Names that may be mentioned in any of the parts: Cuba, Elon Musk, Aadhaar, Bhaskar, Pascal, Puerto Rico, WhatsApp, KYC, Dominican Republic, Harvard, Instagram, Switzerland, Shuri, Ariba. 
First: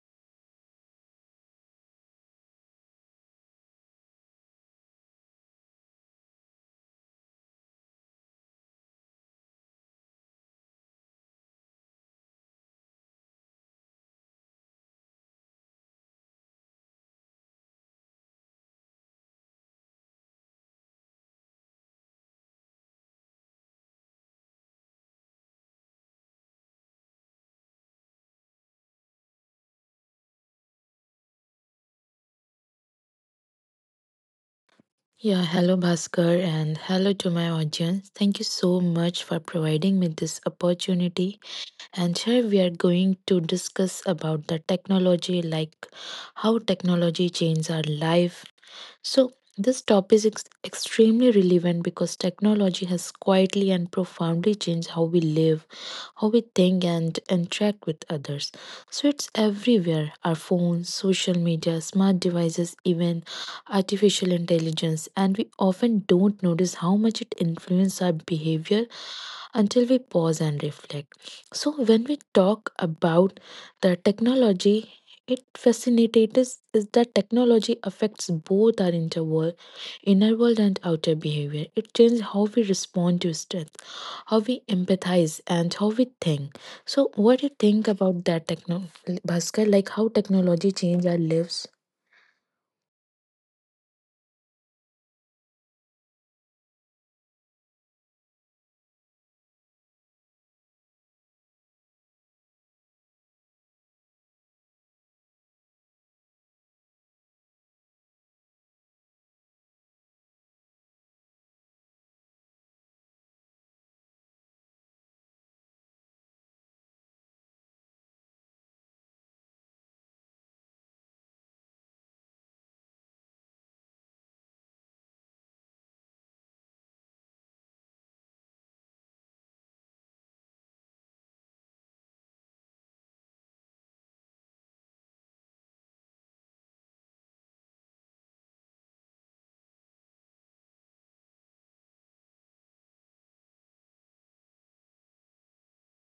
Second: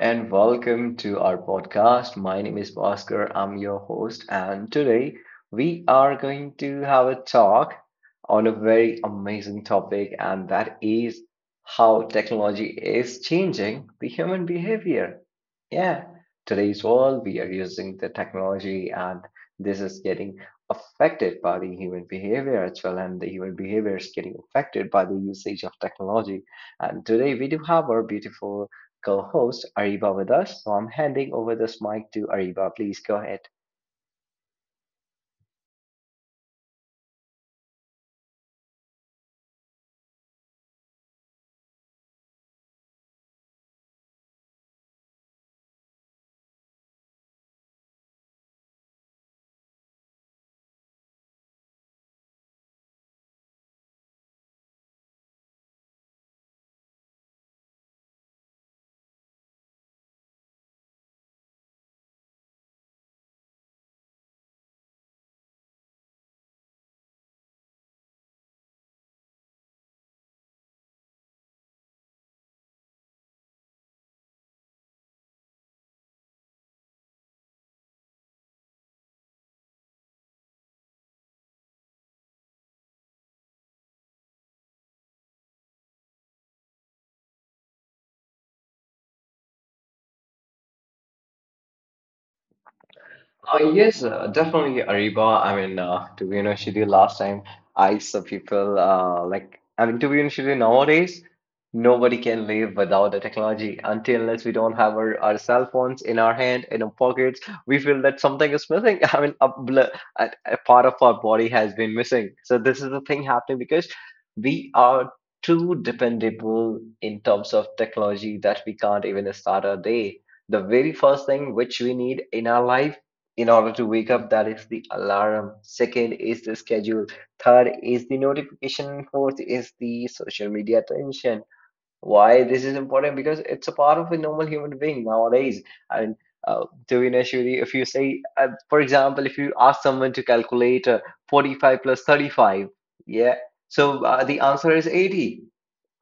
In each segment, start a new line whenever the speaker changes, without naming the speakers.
and welcome to our podcast. My name is Bhaskar, I'm your host, and today we are going to have a talk on a very amazing topic, and that is how technology is changing the human behavior. Yeah, today's world, we are using the technology, and this is getting affected by the human behavior as well, and the human behavior is getting affected by the usage of technology and today we do have our beautiful co host Ariba with us. So I'm handing over this mic to Ariba. Please go ahead.
Yeah, hello Bhaskar and hello to my audience. Thank you so much for providing me this opportunity. And here we are going to discuss about the technology, like how technology changes our life, so, this topic is extremely relevant because technology has quietly and profoundly changed how we live, how we think, and interact with others. So, it's everywhere, our phones, social media, smart devices, even artificial intelligence. And we often don't notice how much it influences our behavior until we pause and reflect. So, when we talk about the technology, it fascinates is that technology affects both our inner world and outer behavior. It changes how we respond to stress, how we empathize, and how we think. So, what do you think about that, Bhaskar? Like, how technology change our lives?
Yes, definitely Ariba. I mean, to be honest with you, last time I saw people, like, I mean, to be honest with you, nowadays nobody can live without the technology until unless we don't have our cell phones in our hand, in our pockets, we feel that something is missing. I mean, a part of our body has been missing. So this is the thing happening because we are too dependable in terms of technology that we can't even start our day. The very first thing which we need in our life in order to wake up, that is the alarm, second is the schedule, third is the notification, fourth is the social media attention. Why this is important, because it's a part of a normal human being nowadays. And to be honest, Shuri, if you say, for example, if you ask someone to calculate, 45 plus 35, yeah, so the answer is 80.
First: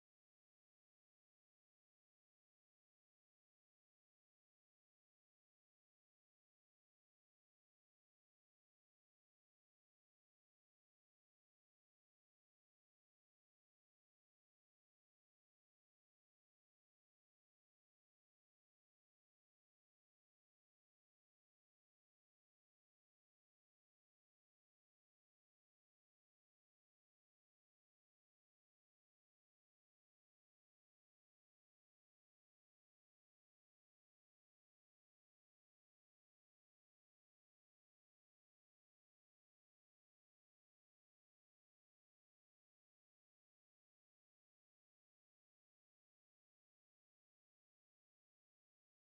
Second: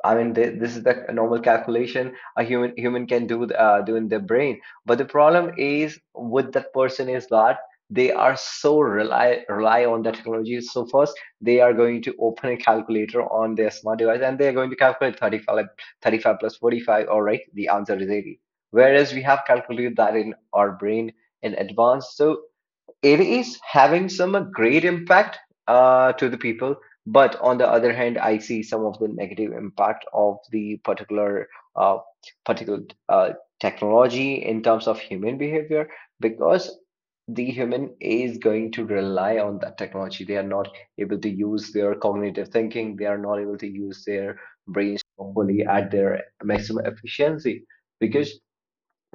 I mean, this is the normal calculation a human can do in their brain. But the problem is with that person is that they are so rely on the technology. So first, they are going to open a calculator on their smart device and they are going to calculate thirty five thirty 45. All right, the answer is 80. Whereas we have calculated that in our brain in advance. So it is having some great impact to the people. But on the other hand, I see some of the negative impact of the particular uh, particular uh, technology in terms of human behavior. Because the human is going to rely on that technology, they are not able to use their cognitive thinking, they are not able to use their brains properly at their maximum efficiency. Because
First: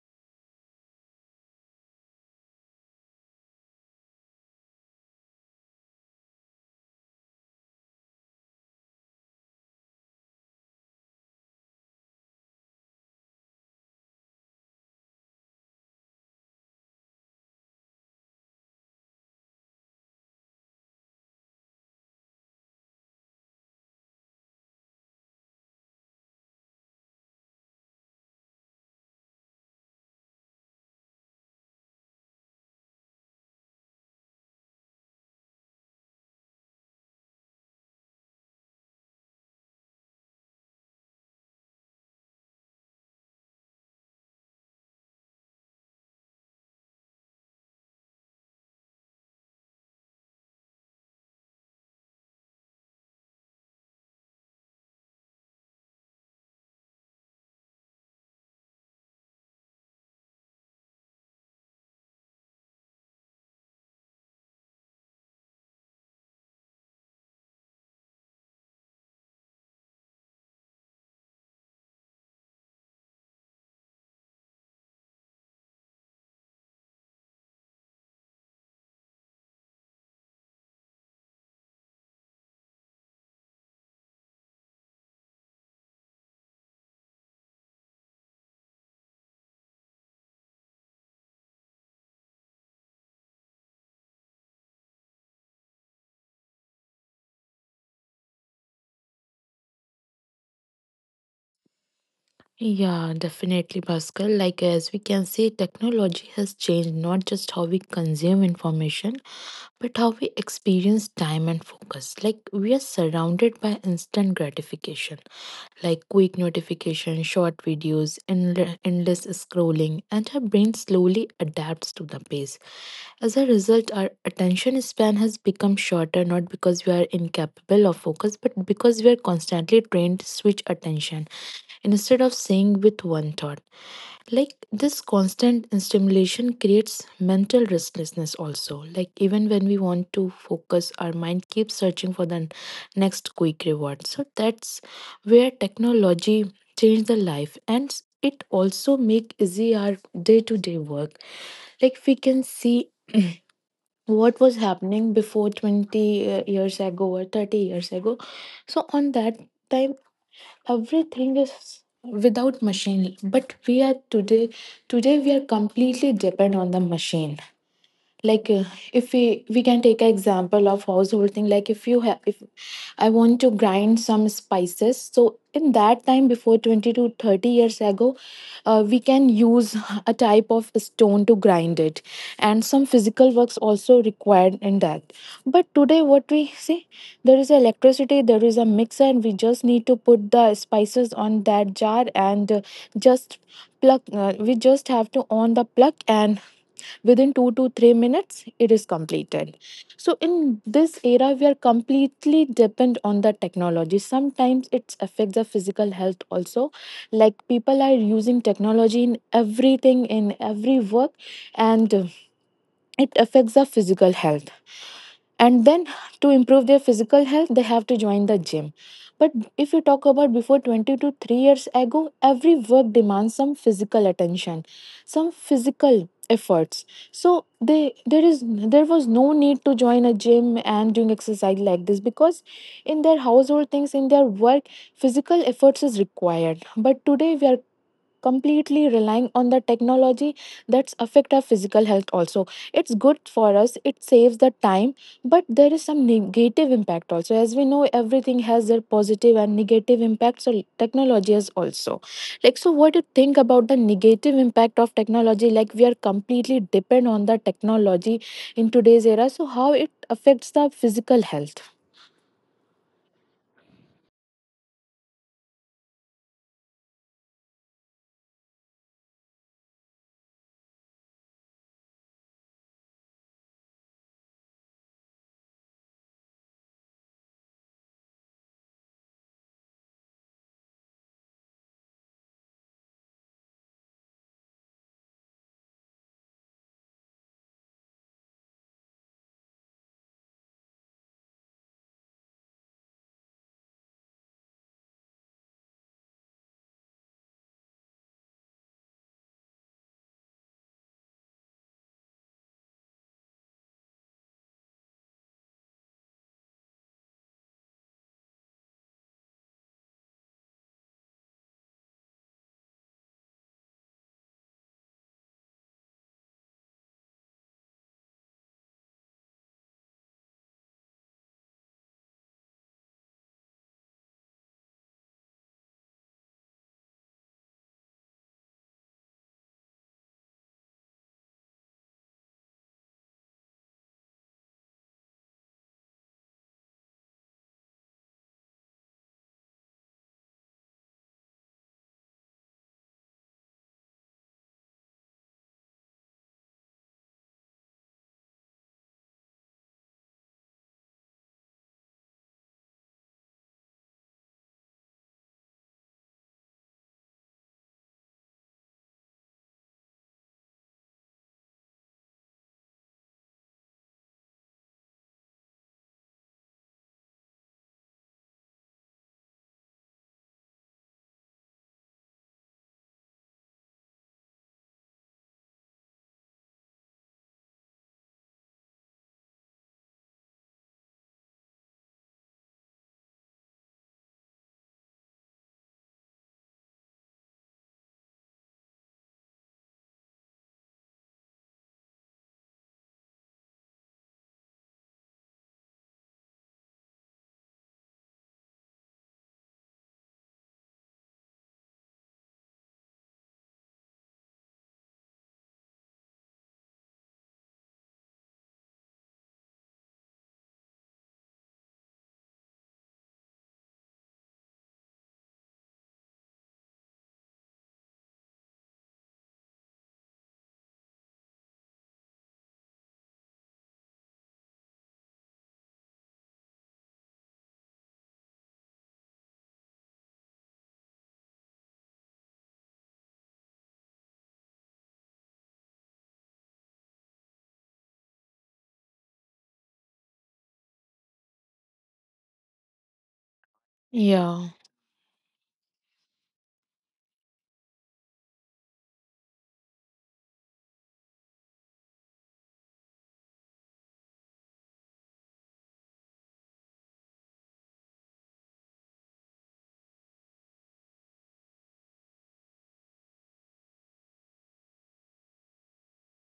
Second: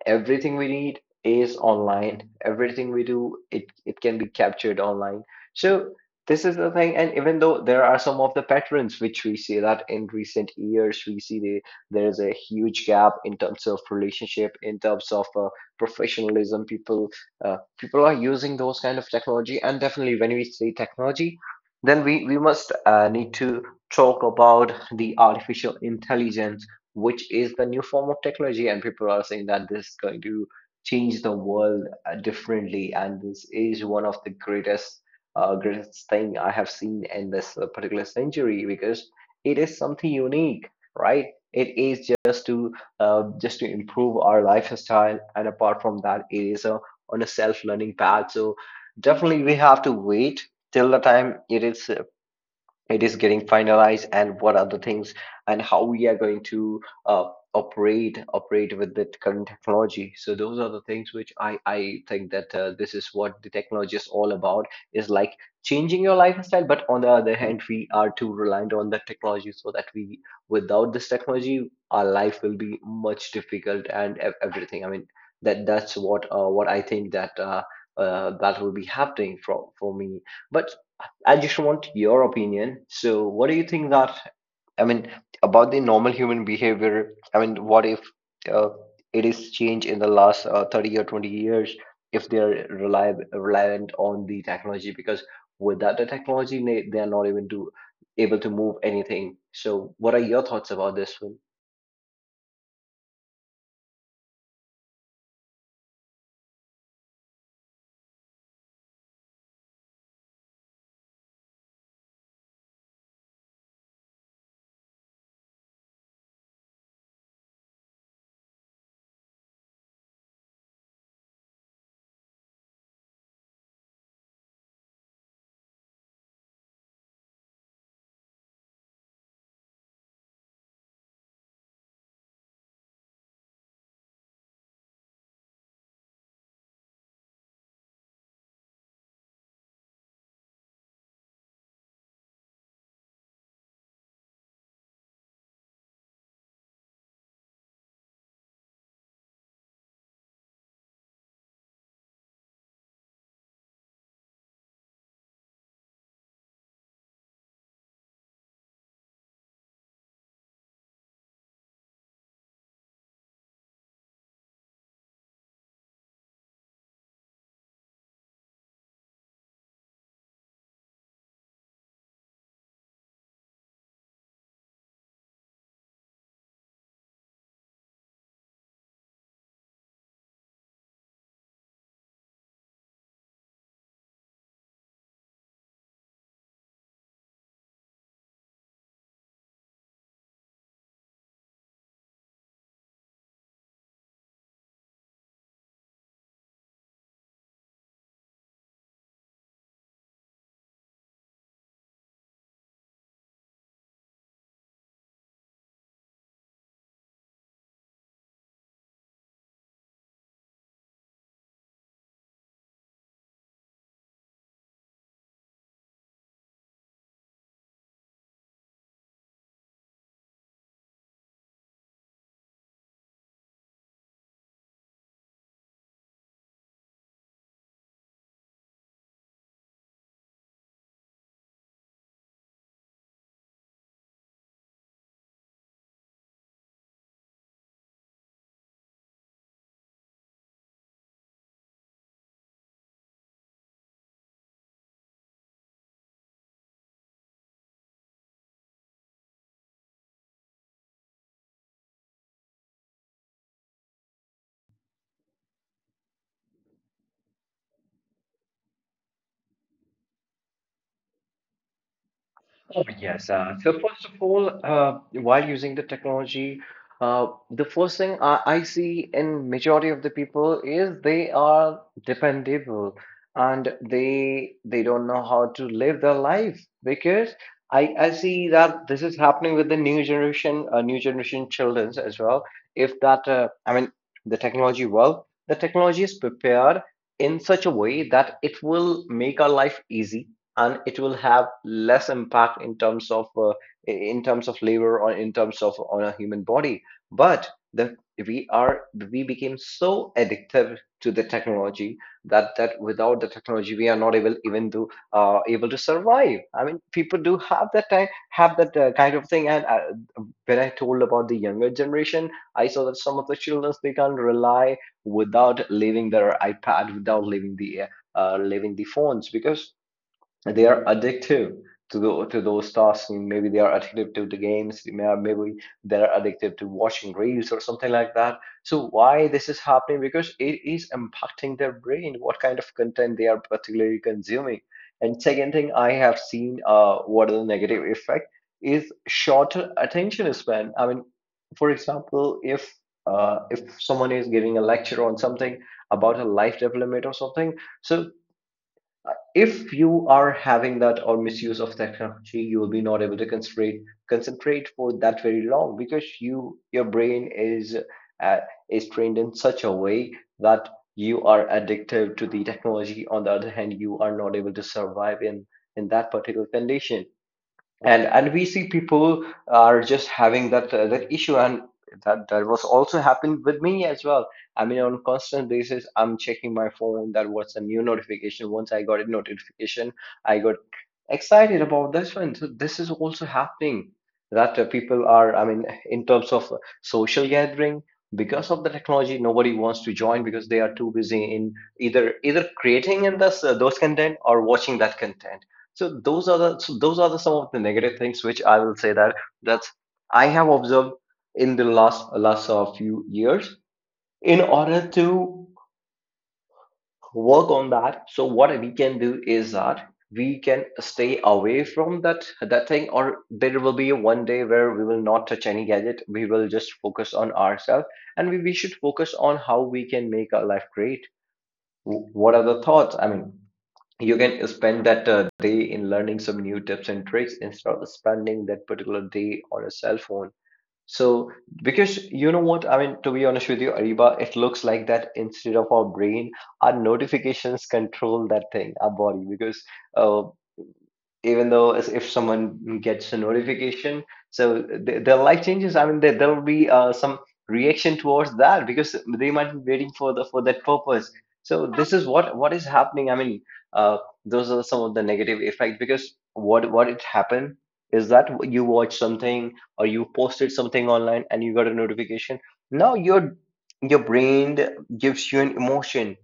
everything we need is online, everything we do, it can be captured online. So this is the thing. And even though there are some of the patterns which we see, that in recent years, there is a huge gap in terms of relationship, in terms of professionalism. People are using those kind of technology. And definitely when we say technology, then we must need to talk about the artificial intelligence, which is the new form of technology. And people are saying that this is going to change the world differently. And this is one of the greatest thing I have seen in this particular century. Because it is something unique, right? It is just to improve our lifestyle. And apart from that, it is on a self-learning path. So definitely we have to wait till the time it is getting finalized, and what are the things, and how we are going to uh, operate with the current technology. So those are the things which I think that this is what the technology is all about, is like changing your lifestyle. But on the other hand, we are too reliant on the technology, so that we, without this technology, our life will be much difficult and everything. I mean, that's what I think that that will be happening for me. But I just want your opinion. So, what do you think that, I mean, about the normal human behavior? I mean, what if uh, it is changed in the last 30 or 20 years, if they're reliant on the technology? Because without the technology, they're not even able to move anything. So, what are your thoughts about this?
Yeah, definitely, Pascal. Like, as we can see, technology has changed not just how we consume information, but how we experience time and focus. Like, we are surrounded by instant gratification, like quick notifications, short videos, endless scrolling, and our brain slowly adapts to the pace. As a result, our attention span has become shorter, not because we are incapable of focus, but because we are constantly trained to switch attention instead of saying with one thought. Like, this constant stimulation creates mental restlessness also. Like, even when we want to focus, our mind keeps searching for the next quick reward. So that's where technology changed the life, and it also make easy our day-to-day work. Like, we can see what was happening before 20 years ago or 30 years ago. So on that time, everything is without machine, but we are today we are completely depend on the machine. Like, if we can take an example of household thing. Like, if you have, if I want to grind some spices, so in that time before 20 to 30 years ago, we can use a type of stone to grind it, and some physical works also required in that. But today what we see, there is electricity, there is a mixer, and we just need to put the spices on that jar and just plug, we just have to on the plug, and within 2 to 3 minutes it is completed. So in this era we are completely depend on the technology. Sometimes it affects the physical health also. Like, people are using technology in everything, in every work, and it affects our physical health. And then to improve their physical health, they have to join the gym. But if you talk about before 20 to 3 years ago, every work demands some physical attention, some physical efforts. So they, there is, there was no need to join a gym and doing exercise like this, because in their household things, in their work, physical efforts is required. But today we are completely relying on the technology. That's affect our physical health also. It's good for us, it saves the time, but there is some negative impact also. As we know, everything has their positive and negative impacts. So technology is also like. So what do you think about the negative impact of technology? Like, we are completely depend on the technology in today's era, so how it affects the physical health?
Oh, yes. So first of all, while using the technology, the first thing I see in majority of the people is they are dependable. And they don't know how to live their life, because I see that this is happening with the new generation children as well. If that, I mean, the technology, well, the technology is prepared in such a way that it will make our life easy and it will have less impact in terms of labor, or in terms of on a human body. But the we, are we became so addictive to the technology that without the technology we are not able even to able to survive. I mean, people do have that time, have that kind of thing. And when I told about the younger generation, I saw that some of the children, they can't rely without leaving their iPad, without leaving the phones. Because they are addictive to those tasks, maybe they are addictive to the games, maybe they're addictive to watching reels or something like that. So why this is happening? Because it is impacting their brain, what kind of content they are particularly consuming. And second thing I have seen, what are the negative effect, is shorter attention span. I mean, for example, if someone is giving a lecture on something, about a life development or something, so if you are having that or misuse of technology, you will be not able to concentrate for that very long because your brain uh, is trained in such a way that you are addicted to the technology. On the other hand, you are not able to survive in that particular condition, and we see people are just having that, that issue. And that was also happened with me as well. I mean, on constant basis, I'm checking my phone, that what's a new notification. Once I got a notification, I got excited about this one. So this is also happening that, people are, I mean, in terms of social gathering, because of the technology, nobody wants to join because they are too busy in either creating in this those content or watching that content. So those are the some of the negative things which I will say that, that's, I have observed in the last few years. In order to work on that, so what we can do is that we can stay away from that thing. Or there will be one day where we will not touch any gadget, we will just focus on ourselves. And we should focus on how we can make our life great. What are the thoughts? I mean, you can spend that day in learning some new tips and tricks instead of spending that particular day on a cell phone. So, because you know what, I mean, to be honest with you, Ariba, it looks like that instead of our brain, our notifications control that thing, our body. Because uh, even though, as if someone gets a notification,
Yeah,
so they'll like changes, I mean, there'll be some reaction towards that because they might be waiting for the for that purpose. So this is what is happening, I mean, uh, those are some of the negative effects. Because what it happened is that you watch something, or you posted something online, and you got a notification, now your brain gives you an emotion,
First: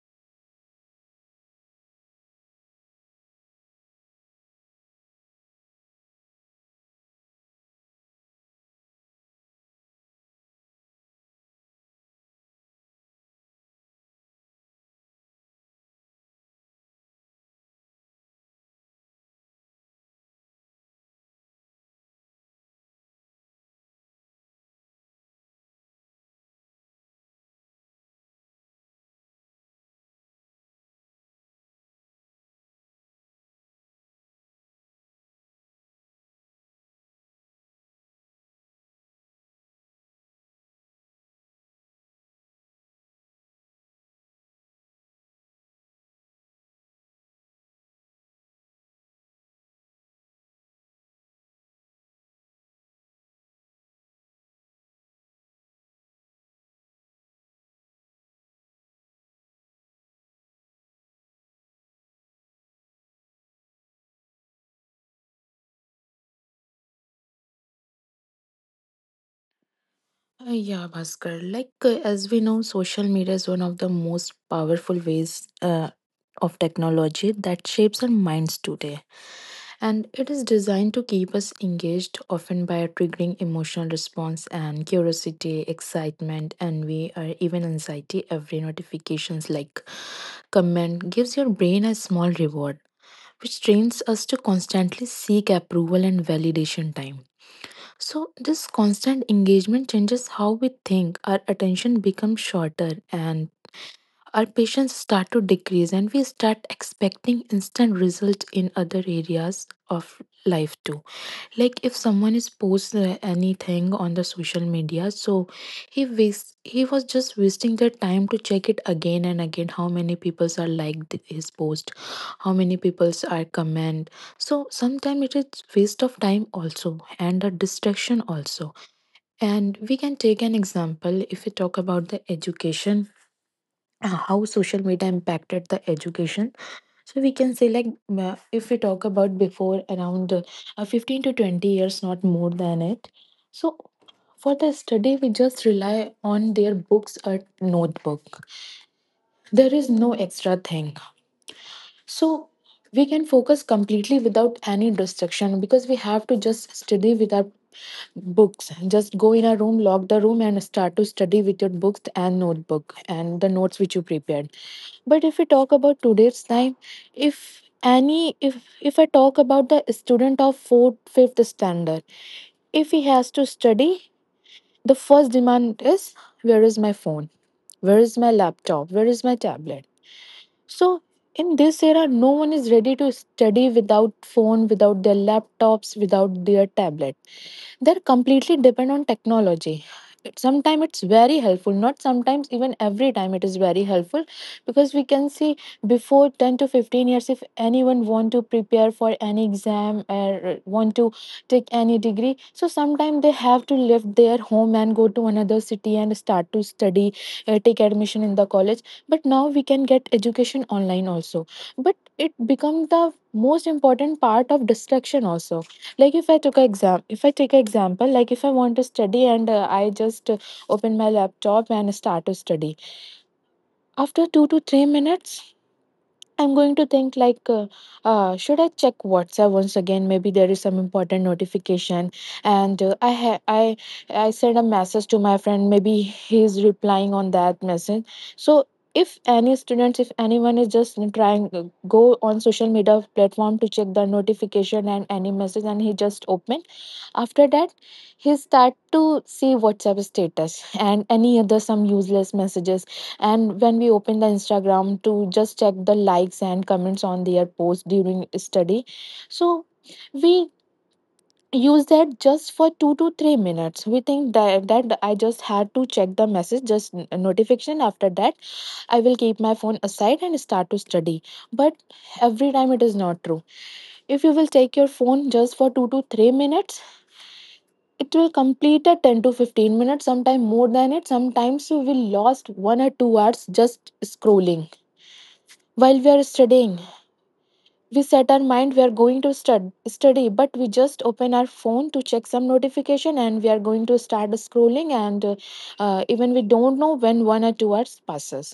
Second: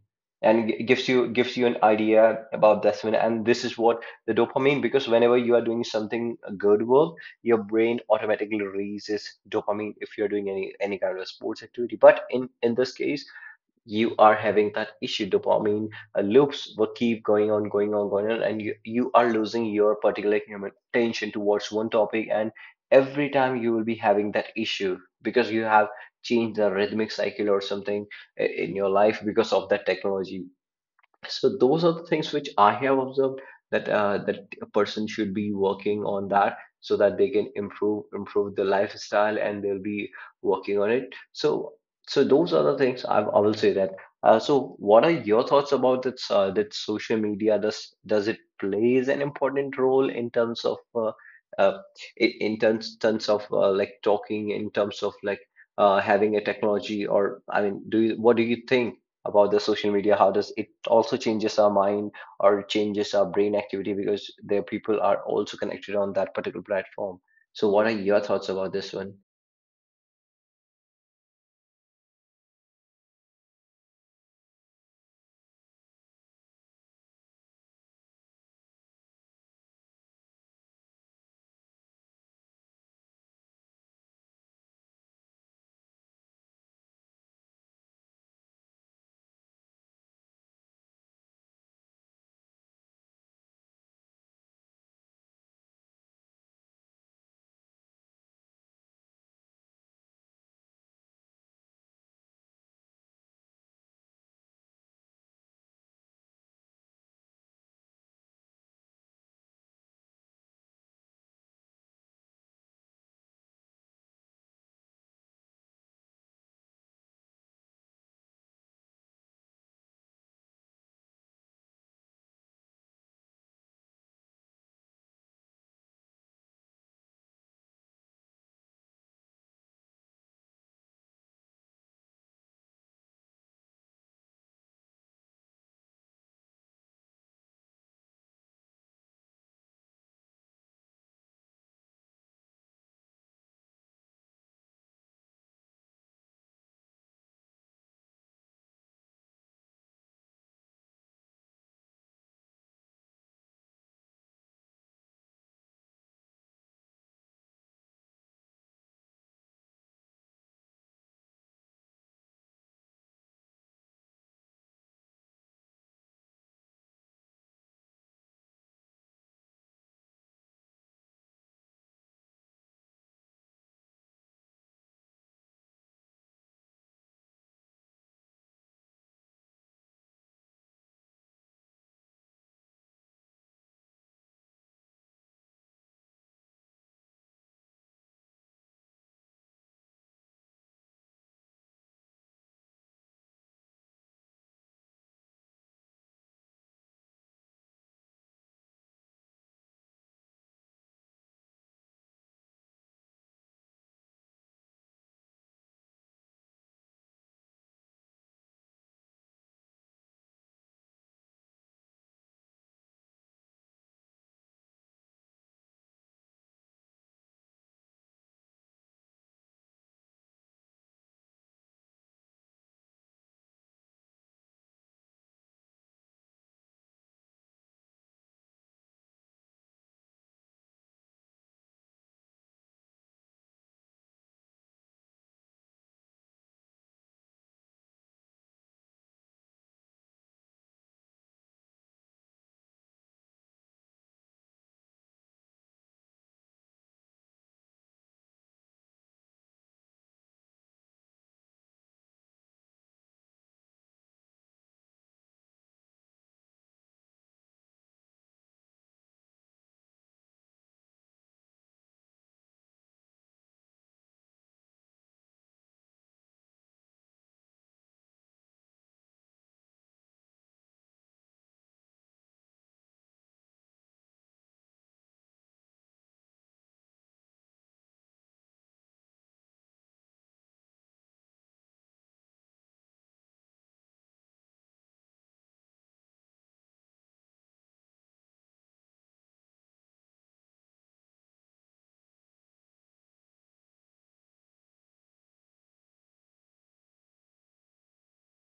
and gives you an idea about this one. And this is what, the dopamine. Because whenever you are doing something a good work, your brain automatically releases dopamine if you're doing any kind of sports activity. But in this case, you are having that issue. Dopamine loops will keep going on, going on, going on, and you are losing your particular human attention towards one topic. And every time you will be having that issue, because you have changed the rhythmic cycle or something in your life because of that technology. So those are the things which I have observed that, that a person should be working on that so that they can improve the lifestyle and they'll be working on it. So, so those are the things I will say that. So what are your thoughts about that? That social media does it plays an important role in terms of uh, like talking in terms of like having a technology, or I mean do you what do you think about the social media? How does it also changes our mind or changes our brain activity, because their people are also connected on that particular platform. So what are your thoughts about this one?
Uh, yeah, Bhaskar. Like, as we know, social media is one of the most powerful ways uh, of technology that shapes our minds today. And it is designed to keep us engaged, often by triggering emotional response and curiosity, excitement, envy, or even anxiety. Every notifications like comment gives your brain a small reward, which trains us to constantly seek approval and validation time. So, this constant engagement changes how we think. Our attention becomes shorter, and our patience start to decrease, and we start expecting instant results in other areas of life too. Like, if someone is posts anything on the social media, so he waste, he was just wasting their time to check it again and again how many people are liked his post, how many people are comment. So sometimes it is waste of time also and a distraction also. And we can take an example if we talk about the education. How social media impacted the education. So we can say like, if we talk about before around 15 to 20 years, not more than it. So for the study, we just rely on their books or notebook. There is no extra thing. So we can focus completely without any distraction because we have to just study with our books, just go in a room, lock the room, and start to study with your books and notebook and the notes which you prepared. But if we talk about today's time, if any, if I talk about the student of fourth fifth standard, if he has to study, the first demand is where is my phone, where is my laptop, where is my tablet. So in this era no one is ready to study without phone, without their laptops, without their tablet. They're completely depend on technology. Sometimes it's very helpful. Not sometimes, even every time it is very helpful, because we can see before 10 to 15 years, if anyone want to prepare for any exam or want to take any degree, so sometimes they have to leave their home and go to another city and start to study, take admission in the college. But now we can get education online also. But it become the most important part of distraction also. Like, if I took an exam, if I take an example, like if I want to study and I just open my laptop and start to study, after 2 to 3 minutes I'm going to think like should I check WhatsApp once again, maybe there is some important notification. And I I send a message to my friend, maybe he's replying on that message. So if any students, if anyone is just trying go on social media platform to check the notification and any message, and he just open, after that, he start to see WhatsApp status and any other some useless messages. And when we open the Instagram to just check the likes and comments on their post during study, so we use that just for 2 to 3 minutes. We think that that I just had to check the message, just notification. After that, I will keep my phone aside and start to study. But every time it is not true. If you will take your phone just for 2 to 3 minutes, it will complete at 10 to 15 minutes. Sometimes more than it. Sometimes we will lost 1 or 2 hours just scrolling. While we are studying, we set our mind we are going to study, but we just open our phone to check some notification and we are going to start scrolling, and even we don't know when 1 or 2 hours passes.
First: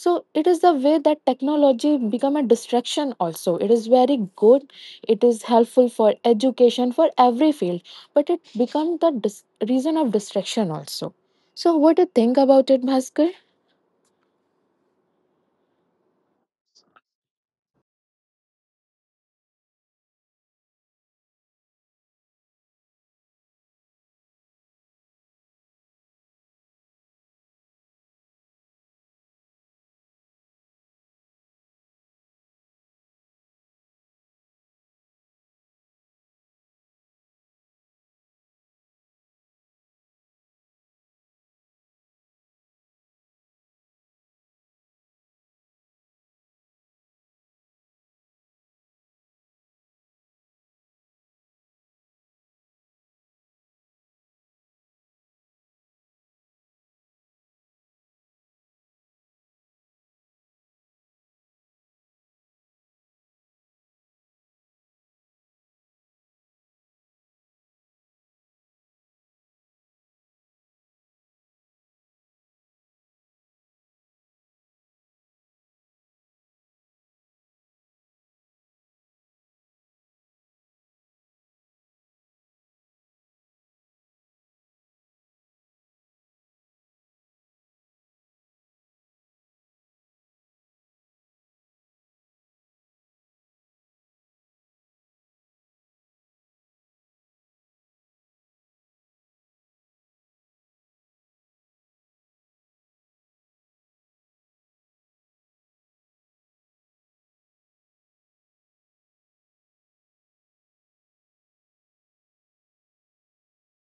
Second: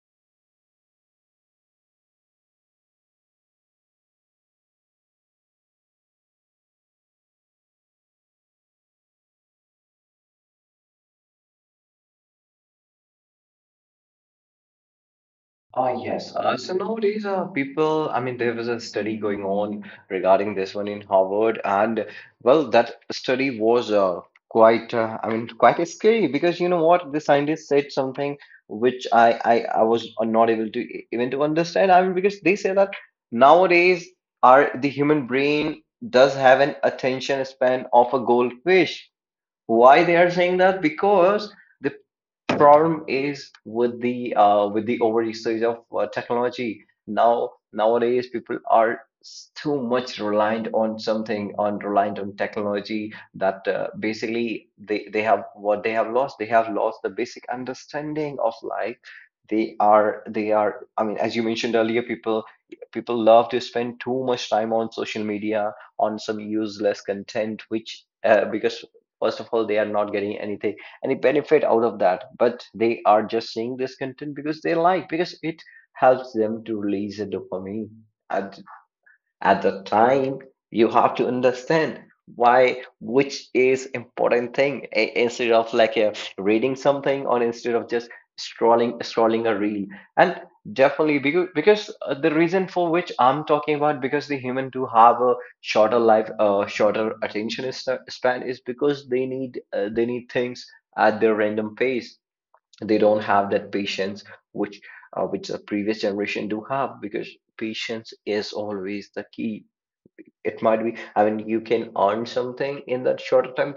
So it is the way that technology become a distraction also. It is very good, it is helpful for education, for every field, but it become the reason of distraction also. So what do you think about it, Bhaskar?
Ah, yes. So nowadays, people, I mean, there was a study going on regarding this one in Harvard, and well, that study was quite, I mean, quite scary, because you know what? The scientists said something which I was not able to even to understand. I mean, because they say that nowadays, our the human brain does have an attention span of a goldfish. Why they are saying that? Because problem is with the over usage of technology. Now nowadays people are too much reliant on something, on reliant on technology, that basically they have what they have lost. They have lost the basic understanding of life. They are I mean, as you mentioned earlier, people love to spend too much time on social media, on some useless content, which because first of all, they are not getting anything, any benefit out of that, but they are just seeing this content because they like, because it helps them to release the dopamine. And at the time, you have to understand why, which is important thing, instead of like reading something or instead of just scrolling a reel. And definitely, because the reason for which I'm talking about, because the human do have a shorter life, shorter attention span, is because they need things at their random pace. They don't have that patience which which the previous generation do have, because patience is always the key. It might be, I mean, you can earn something in that shorter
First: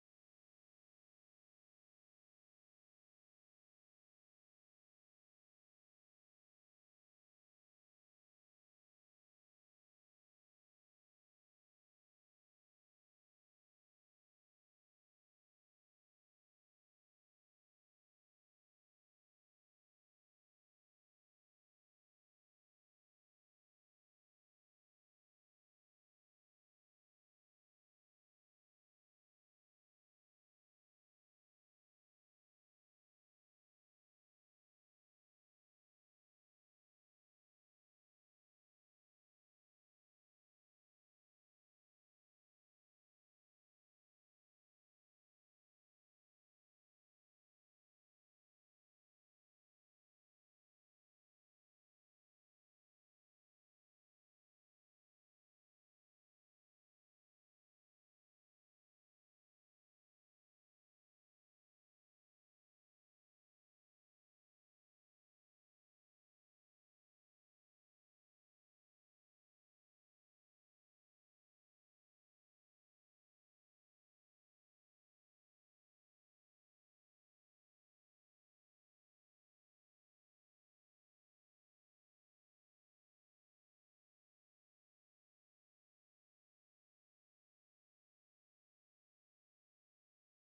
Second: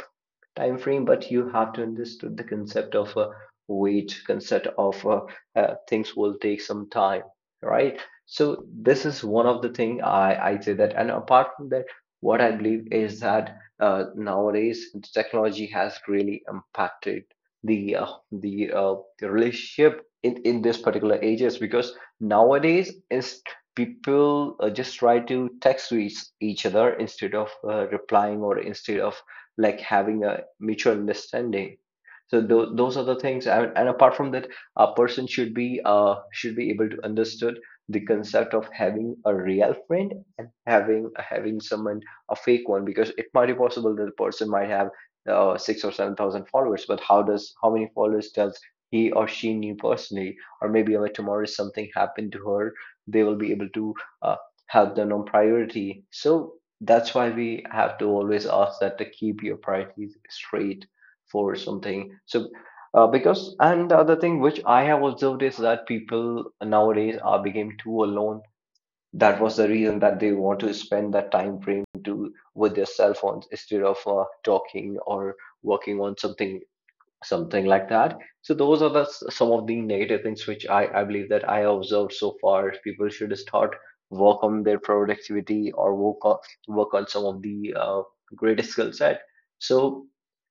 time frame, but you have to understand the concept of a wait, concept of things will take some time, right? So this is one of the thing I say that. And apart from that, what I believe is that nowadays the technology has really impacted the relationship in this particular ages, because nowadays is people just try to text to each other, instead of replying or instead of like having a mutual understanding. So those are the things. And apart from that, a person should be able to understood the concept of having a real friend, and having someone a fake one, because it might be possible that the person might have six or seven thousand followers, but how many followers does he or she knew personally? Or maybe if tomorrow if something happened to her, they will be able to uh, help them on priority. So that's why we have to always ask that to keep your priorities straight for something. So because, and the other thing which I have observed is that people nowadays are became too alone. That was the reason that they want to spend that time frame to with their cell phones, instead of talking or working on something, something like that. So those are the some of the negative things which I believe that I observed so far. People should start work on their productivity, or work on work on some of the greatest skill set. So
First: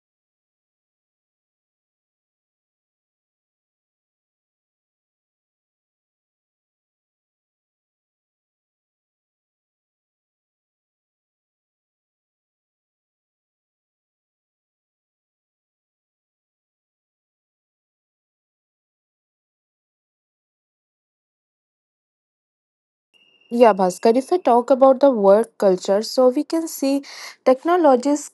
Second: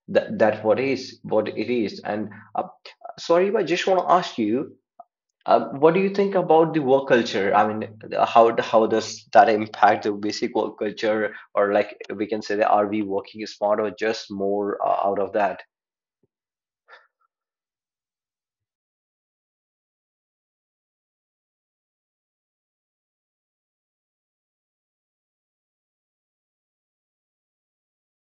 that what is what it is. And uh, sorry, but I just want to ask you, what do you think about the work culture? I mean, how does that impact the basic work culture, or like we can say that are we working smart or just more out of that?
Yeah, Bhaskar, if I talk about the work culture, so we can see technologies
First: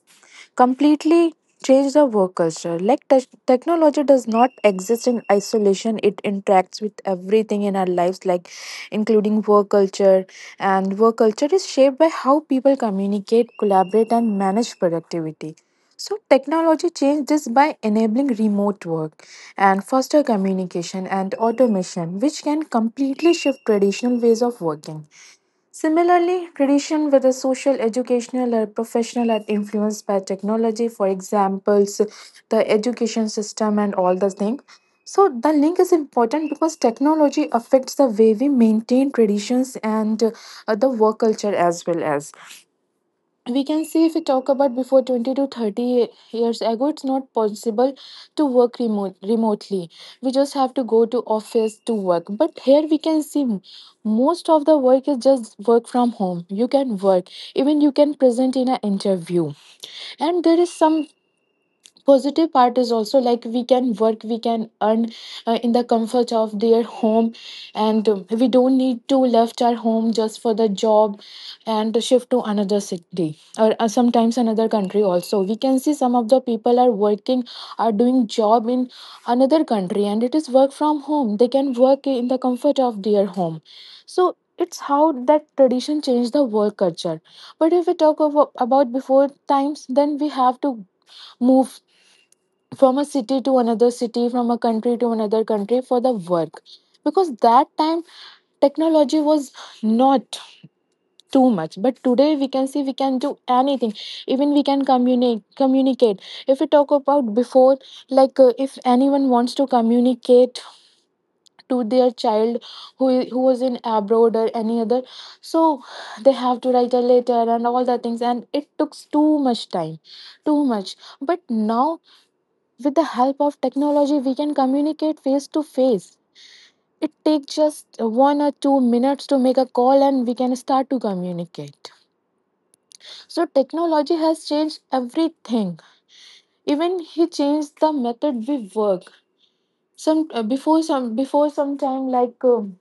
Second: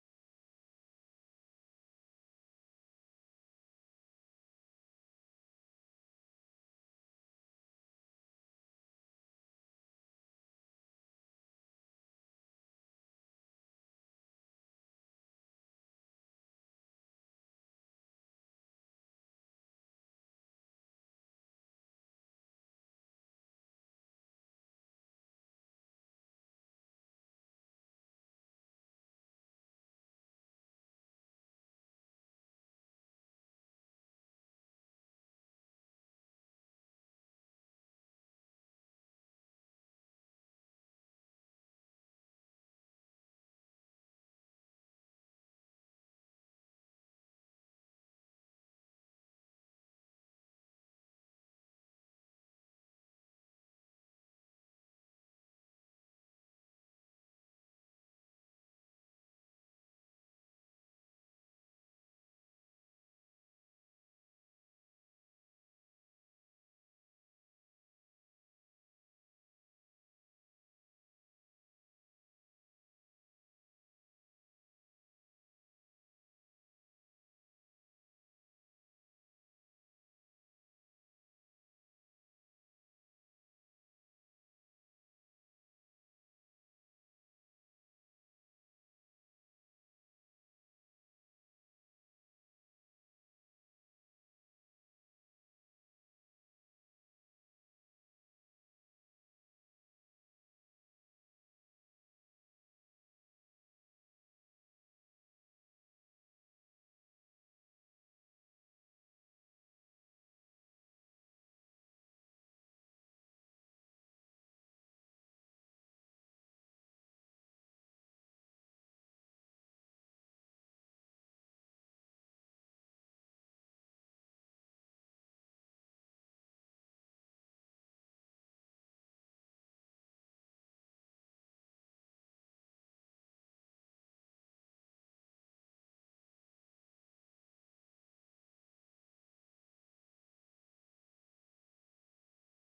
completely change the work culture. Like, technology does not exist in isolation, it interacts with everything in our lives, like including work culture. And work culture is shaped by how people communicate, collaborate, and manage productivity. So technology changed this by enabling remote work and foster communication and automation, which can completely shift traditional ways of working. Similarly, tradition, whether social, educational, or professional, are influenced by technology. For examples, the education system and all the things. So the link is important because technology affects the way we maintain traditions and the work culture, as well as. We can see, if we talk about before 20 to 30 years ago, it's not possible to work remotely. We just have to go to office to work, but here we can see, most of the work is just work from home. You can work, even you can present in an interview. And there is some positive part is also, like we can work, we can earn in the comfort of their home. And we don't need to left our home just for the job and to shift to another city or sometimes another country also. We can see some of the people are working, are doing job in another country, and it is work from home, they can work in the comfort of their home. So it's how that tradition changed the work culture. But if we talk about before times, then we have to move from a city to another city, from a country to another country for the work. Because that time technology was not too much, but today we can see we can do anything. Even we can communicate. Communicate. If we talk about before, like if anyone wants to communicate to their child, who who was in abroad or any other, so they have to write a letter and all the things, and it took too much time, too much. But now, with the help of technology, we can communicate face to face. It takes just 1 or 2 minutes to make a call and we can start to communicate. So, technology has changed everything. Even he changed the method we work. Some before some before some time like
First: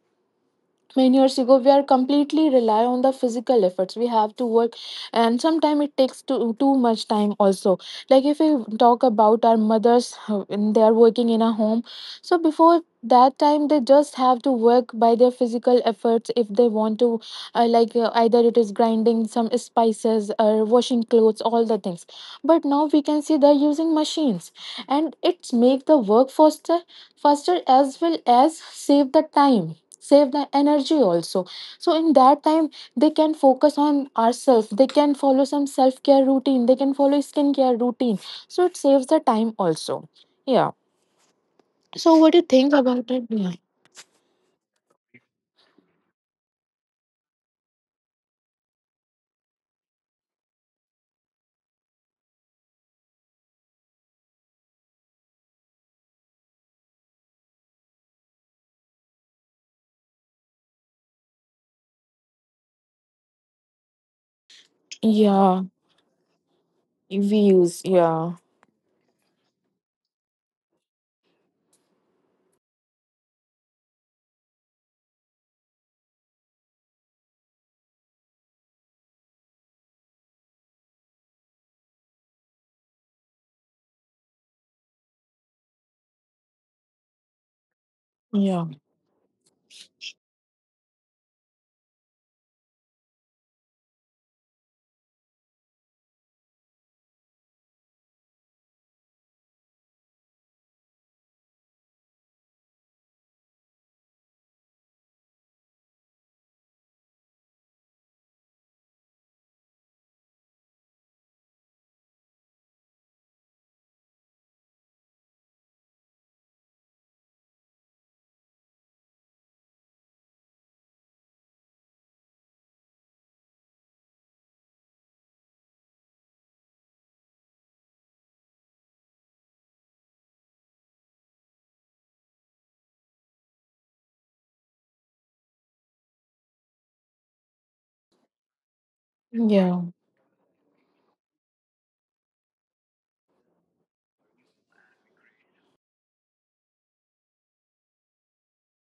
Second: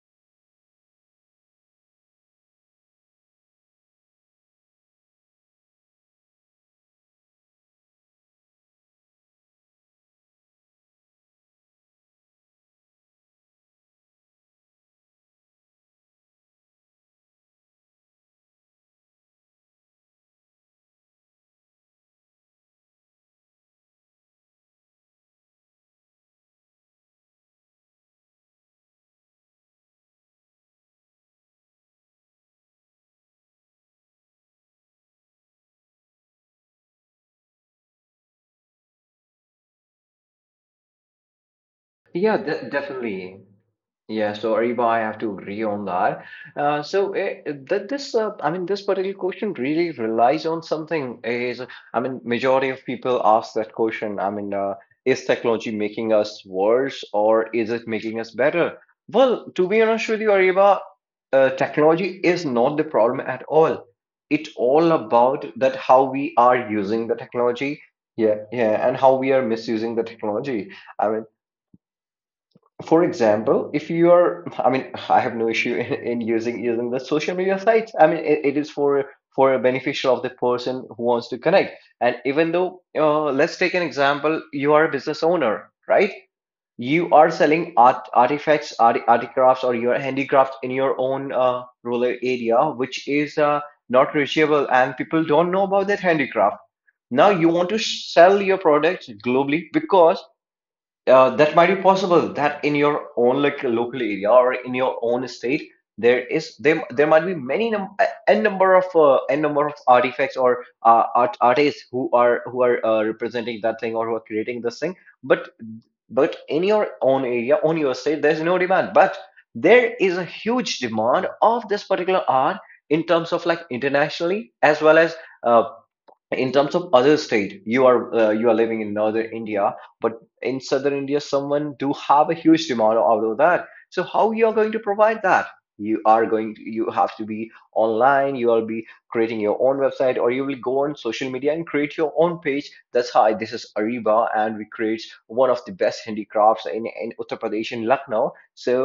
many years ago we are completely rely on the physical efforts. We have to work, and sometimes it takes too, too much time also. Like if we talk about our mothers and they are working in a home, so before that time they just have to work by their physical efforts. If they want to like either it is grinding some spices or washing clothes, all the things. But now we can see, they're using machines, and it's make the work faster, faster, as well as save the time, save the energy also. So in that time, they can focus on ourselves, they can follow some self care routine, they can follow skincare routine. So it saves the time also. Yeah. So what do
Yeah,
you think about it?
definitely.
Yeah.
Yeah, sorry, but I have to agree on that. So that this, I mean, this particular question really relies on something. Is, I mean, majority of people ask that question. I mean, is technology making us worse, or is it making us better? Well, to be honest with you, Ariba, technology is not the problem at all. It's all about
Yeah,
that how we are using the
views,
technology.
yeah.
Yeah, yeah, and how we are misusing the technology. I mean, for example, if you are, I mean I have no issue in using the social media sites. I mean, it is for a beneficial of the person who wants to connect. And even though let's take an example. You are a business owner, right? You are selling
Yeah,
artifacts, art crafts, or your handicrafts in your own rural area, which is not reachable and people don't know about that handicraft. Now you want to sell your products globally, because that might be possible that in your own like local area or in your own state, there there might be many num a n number of artifacts, or artists who are representing that thing, or who are creating this thing. but but in your own area, on your state, there's no demand. But there is a huge demand of this particular art, in terms of like internationally, as well as uh, in terms of other state. You are you are living in northern India, but in southern India someone do have a huge demand out of that. So how you are going to provide that? You have to be online. You will be creating your own
yeah,
website, or you will go on social media and create your own page. That's, hi, this is Ariba, and we create one of the best handicrafts in Uttar Pradesh, in Lucknow. So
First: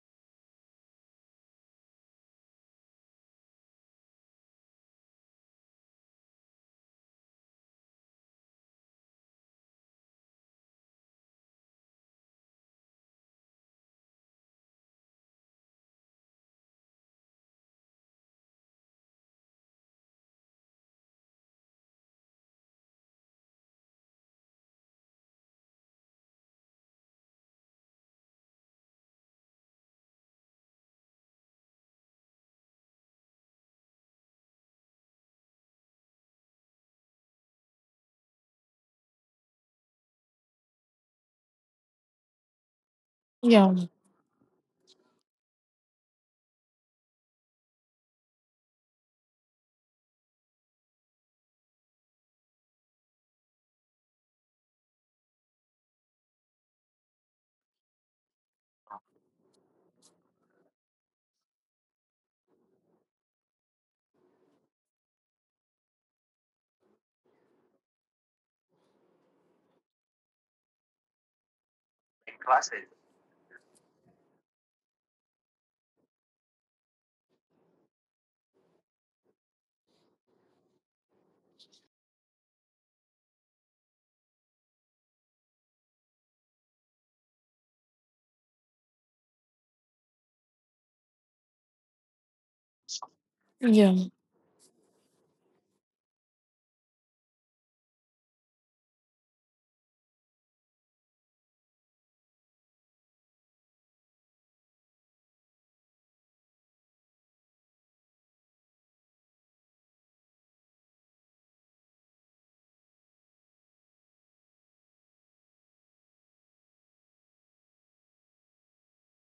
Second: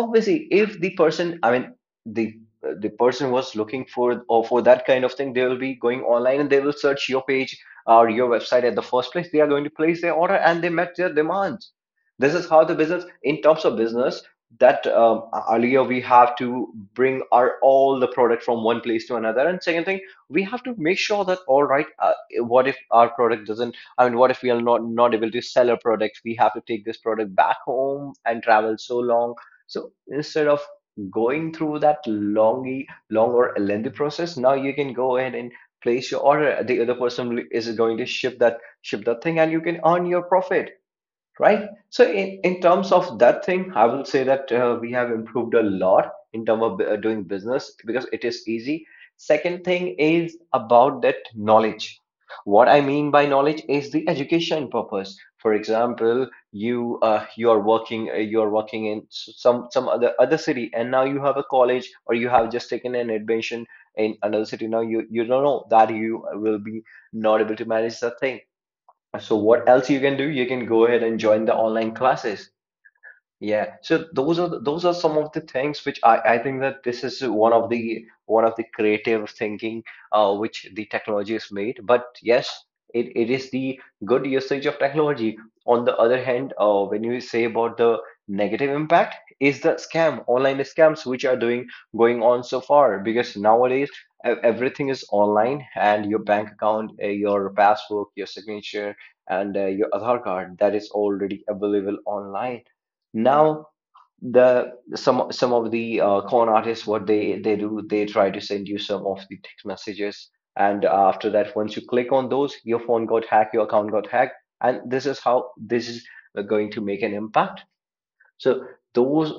obviously, if the person, I mean, the the person was looking for or for that kind of thing, they will be going online and they will search your page or your website at the first place. They are going to place their order and they met their demands. This is how the business, in terms of business, that earlier we have to bring our all the product from one place to another. And second thing, we have to make sure that, all right, what if our product doesn't, I mean, what if we are not able to sell our product, we have to take this product back home and travel so long. So instead of going through that long or lengthy process, now you can go ahead and place your order. The other person is going to ship that thing, and you can earn your profit, right? So in terms of that thing,
yeah,
I will say that we have improved a lot in terms of doing business, because it is easy. Second thing is about that knowledge. What I mean by knowledge is the education purpose. For example, you you are working in some other city, and now you have a college, or you have just taken an admission in another city. Now you don't know that you will be not able to manage the thing. So what else you can do? You can go ahead and join the online classes. Yeah, so those are some of the things which I think that this is one of the creative thinking which the technology has made. But yes, it is the good usage of technology. On the other hand, when you say about the negative impact, is the scam, online scams which are doing going on so far, because nowadays
yeah,
everything is online, and your bank account, your passbook, your signature, and your Aadhaar card, that is already available online. Now the some of the con artists, what they do, they try to send you some of the text messages, and after that, once you click on those, your phone got hacked, your account got hacked. And this is how this is going to make an impact. So those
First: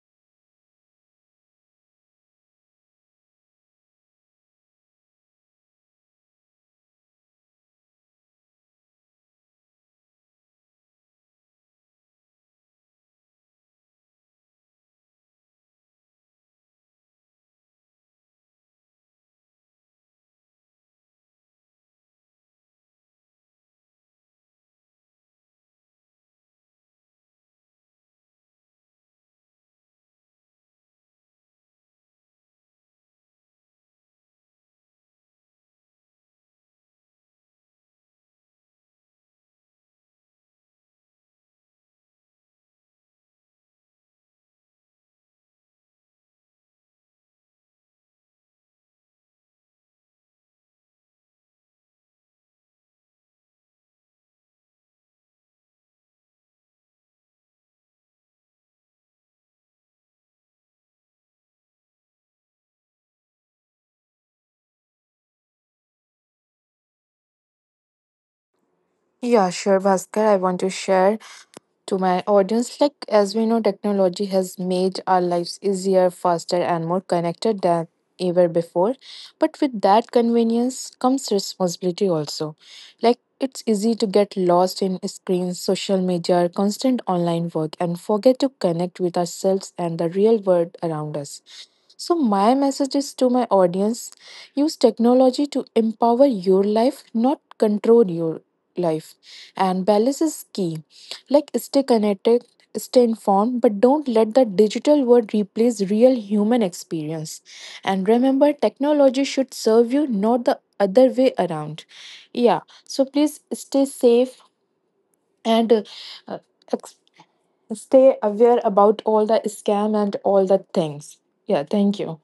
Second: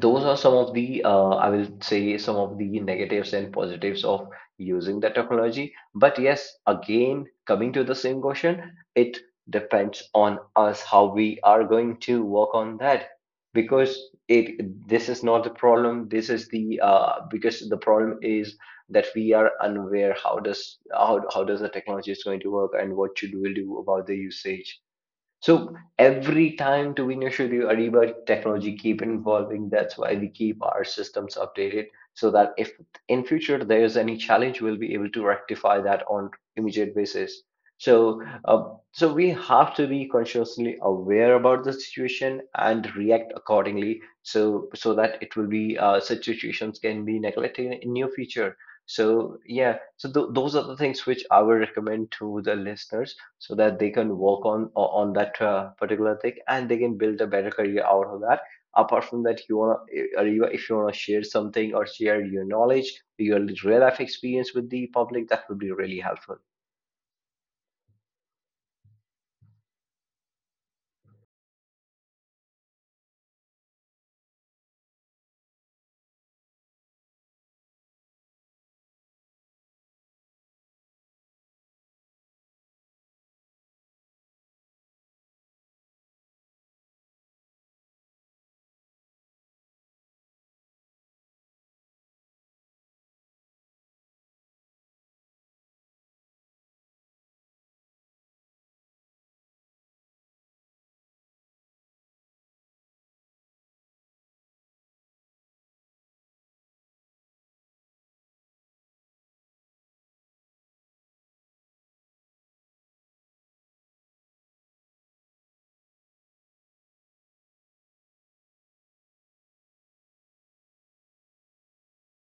those are some of the I will say some of the negatives and positives of using the technology. But yes, again, coming to the same question, it depends on us how we are going to work on that. Because it this is not the problem. This is the because the problem is that we are unaware how how does the technology is going to work, and what should we do about the usage. So every time, to be Shuri, Ariba, technology keep evolving. That's why we keep our systems updated, so that if in future there is any challenge, we'll be able to rectify that on immediate basis. So, so we have to be consciously aware about the situation and react accordingly. So, so that it will be such situations can be neglected in near future. So, yeah. So those are the things which I would recommend to the listeners, so that they can work on that particular thing, and they can build a better career out of that. Apart from that, you want to, if you want to share something, or share your knowledge, your real life experience with the public, that would be really helpful.
yeah. sure, Bhaskar. I want to share to my audience. Like, as we know, technology has made our lives easier, faster, and more connected than ever before. But with that convenience comes responsibility also. Like, it's easy to get lost in screens, social media, constant online work, and forget to connect with ourselves and the real world around us. So, my message is to my audience: use technology to empower your life, not control your life. And balance is key. Like, stay connected, stay informed, but don't let the digital world replace real human experience. And remember, technology should serve you, not the other way around. Yeah, so please stay safe and uh, ex- stay aware about all the scam and all the things. Yeah, thank you.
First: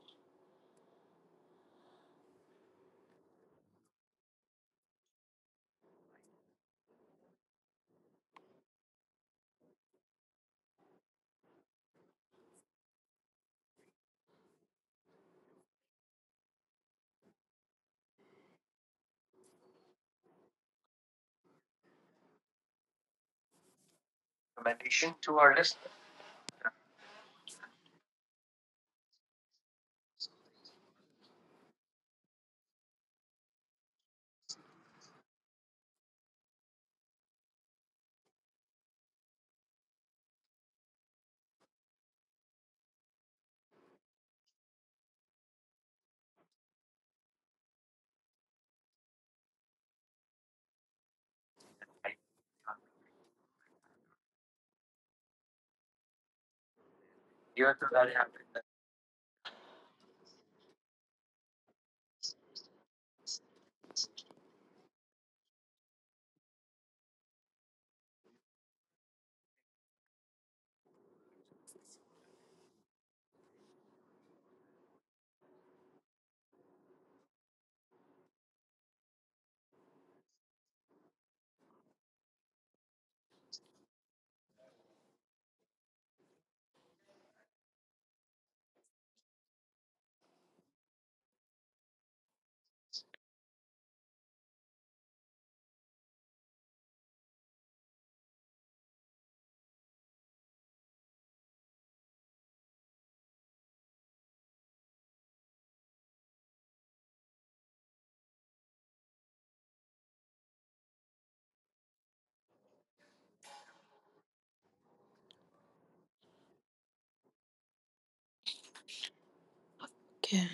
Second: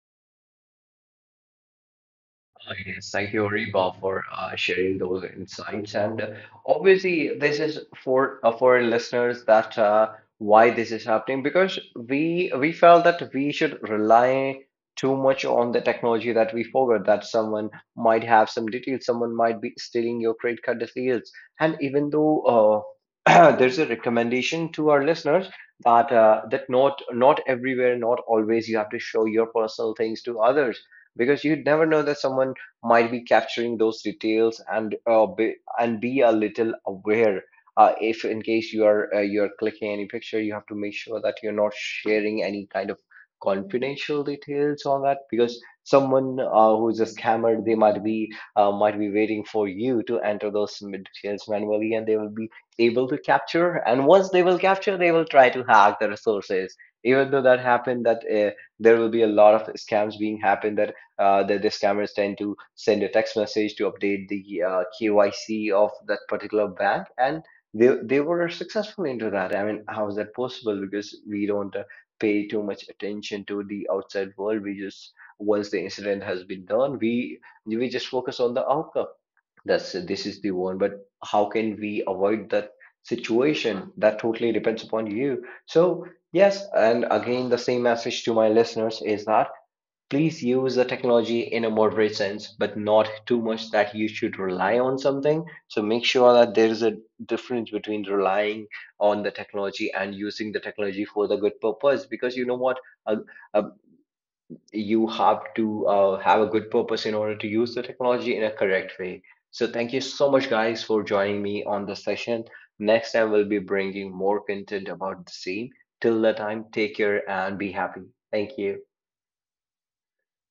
Yes, thank you, Ariba, for sharing those insights. And obviously, this is for our listeners, that why this is happening, because we felt that we should rely too much on the technology, that we forgot that someone might have some details, someone might be stealing your credit card details. And even though there's a recommendation to our listeners that that not everywhere, not always you have to show your personal things to others, because you never know that someone might be capturing those details. And and be a little aware. If in case you are you're clicking any picture, you have to make sure that you're not sharing any kind of confidential details on that, because someone who's a scammer, they might be waiting for you to enter those details manually, and they will be able to capture. And once they will capture, they will try to hack the resources. Even though that happened, that there will be a lot of scams being happened, that that the scammers tend to send a text message to update the KYC of that particular bank, and they were successful into that. I mean, how is that possible? Because we don't pay too much attention to the outside world. We just, once the incident has been done, we just focus on the outcome. That's, this is the one. But how can we avoid that situation? That totally depends upon you. So yes, and again, the same message to my listeners is that please use the technology in a moderate sense, but not too much that you should rely on something. So make sure that there is a difference between relying on the technology and using the technology for the good purpose. Because you know what, uh, uh, you have to have a good purpose in order to use the technology in a correct way. So thank you so much, guys, for joining me on this session. Next time we'll be bringing more content about the same. Till that time, take care and be happy. Thank you.
Okay.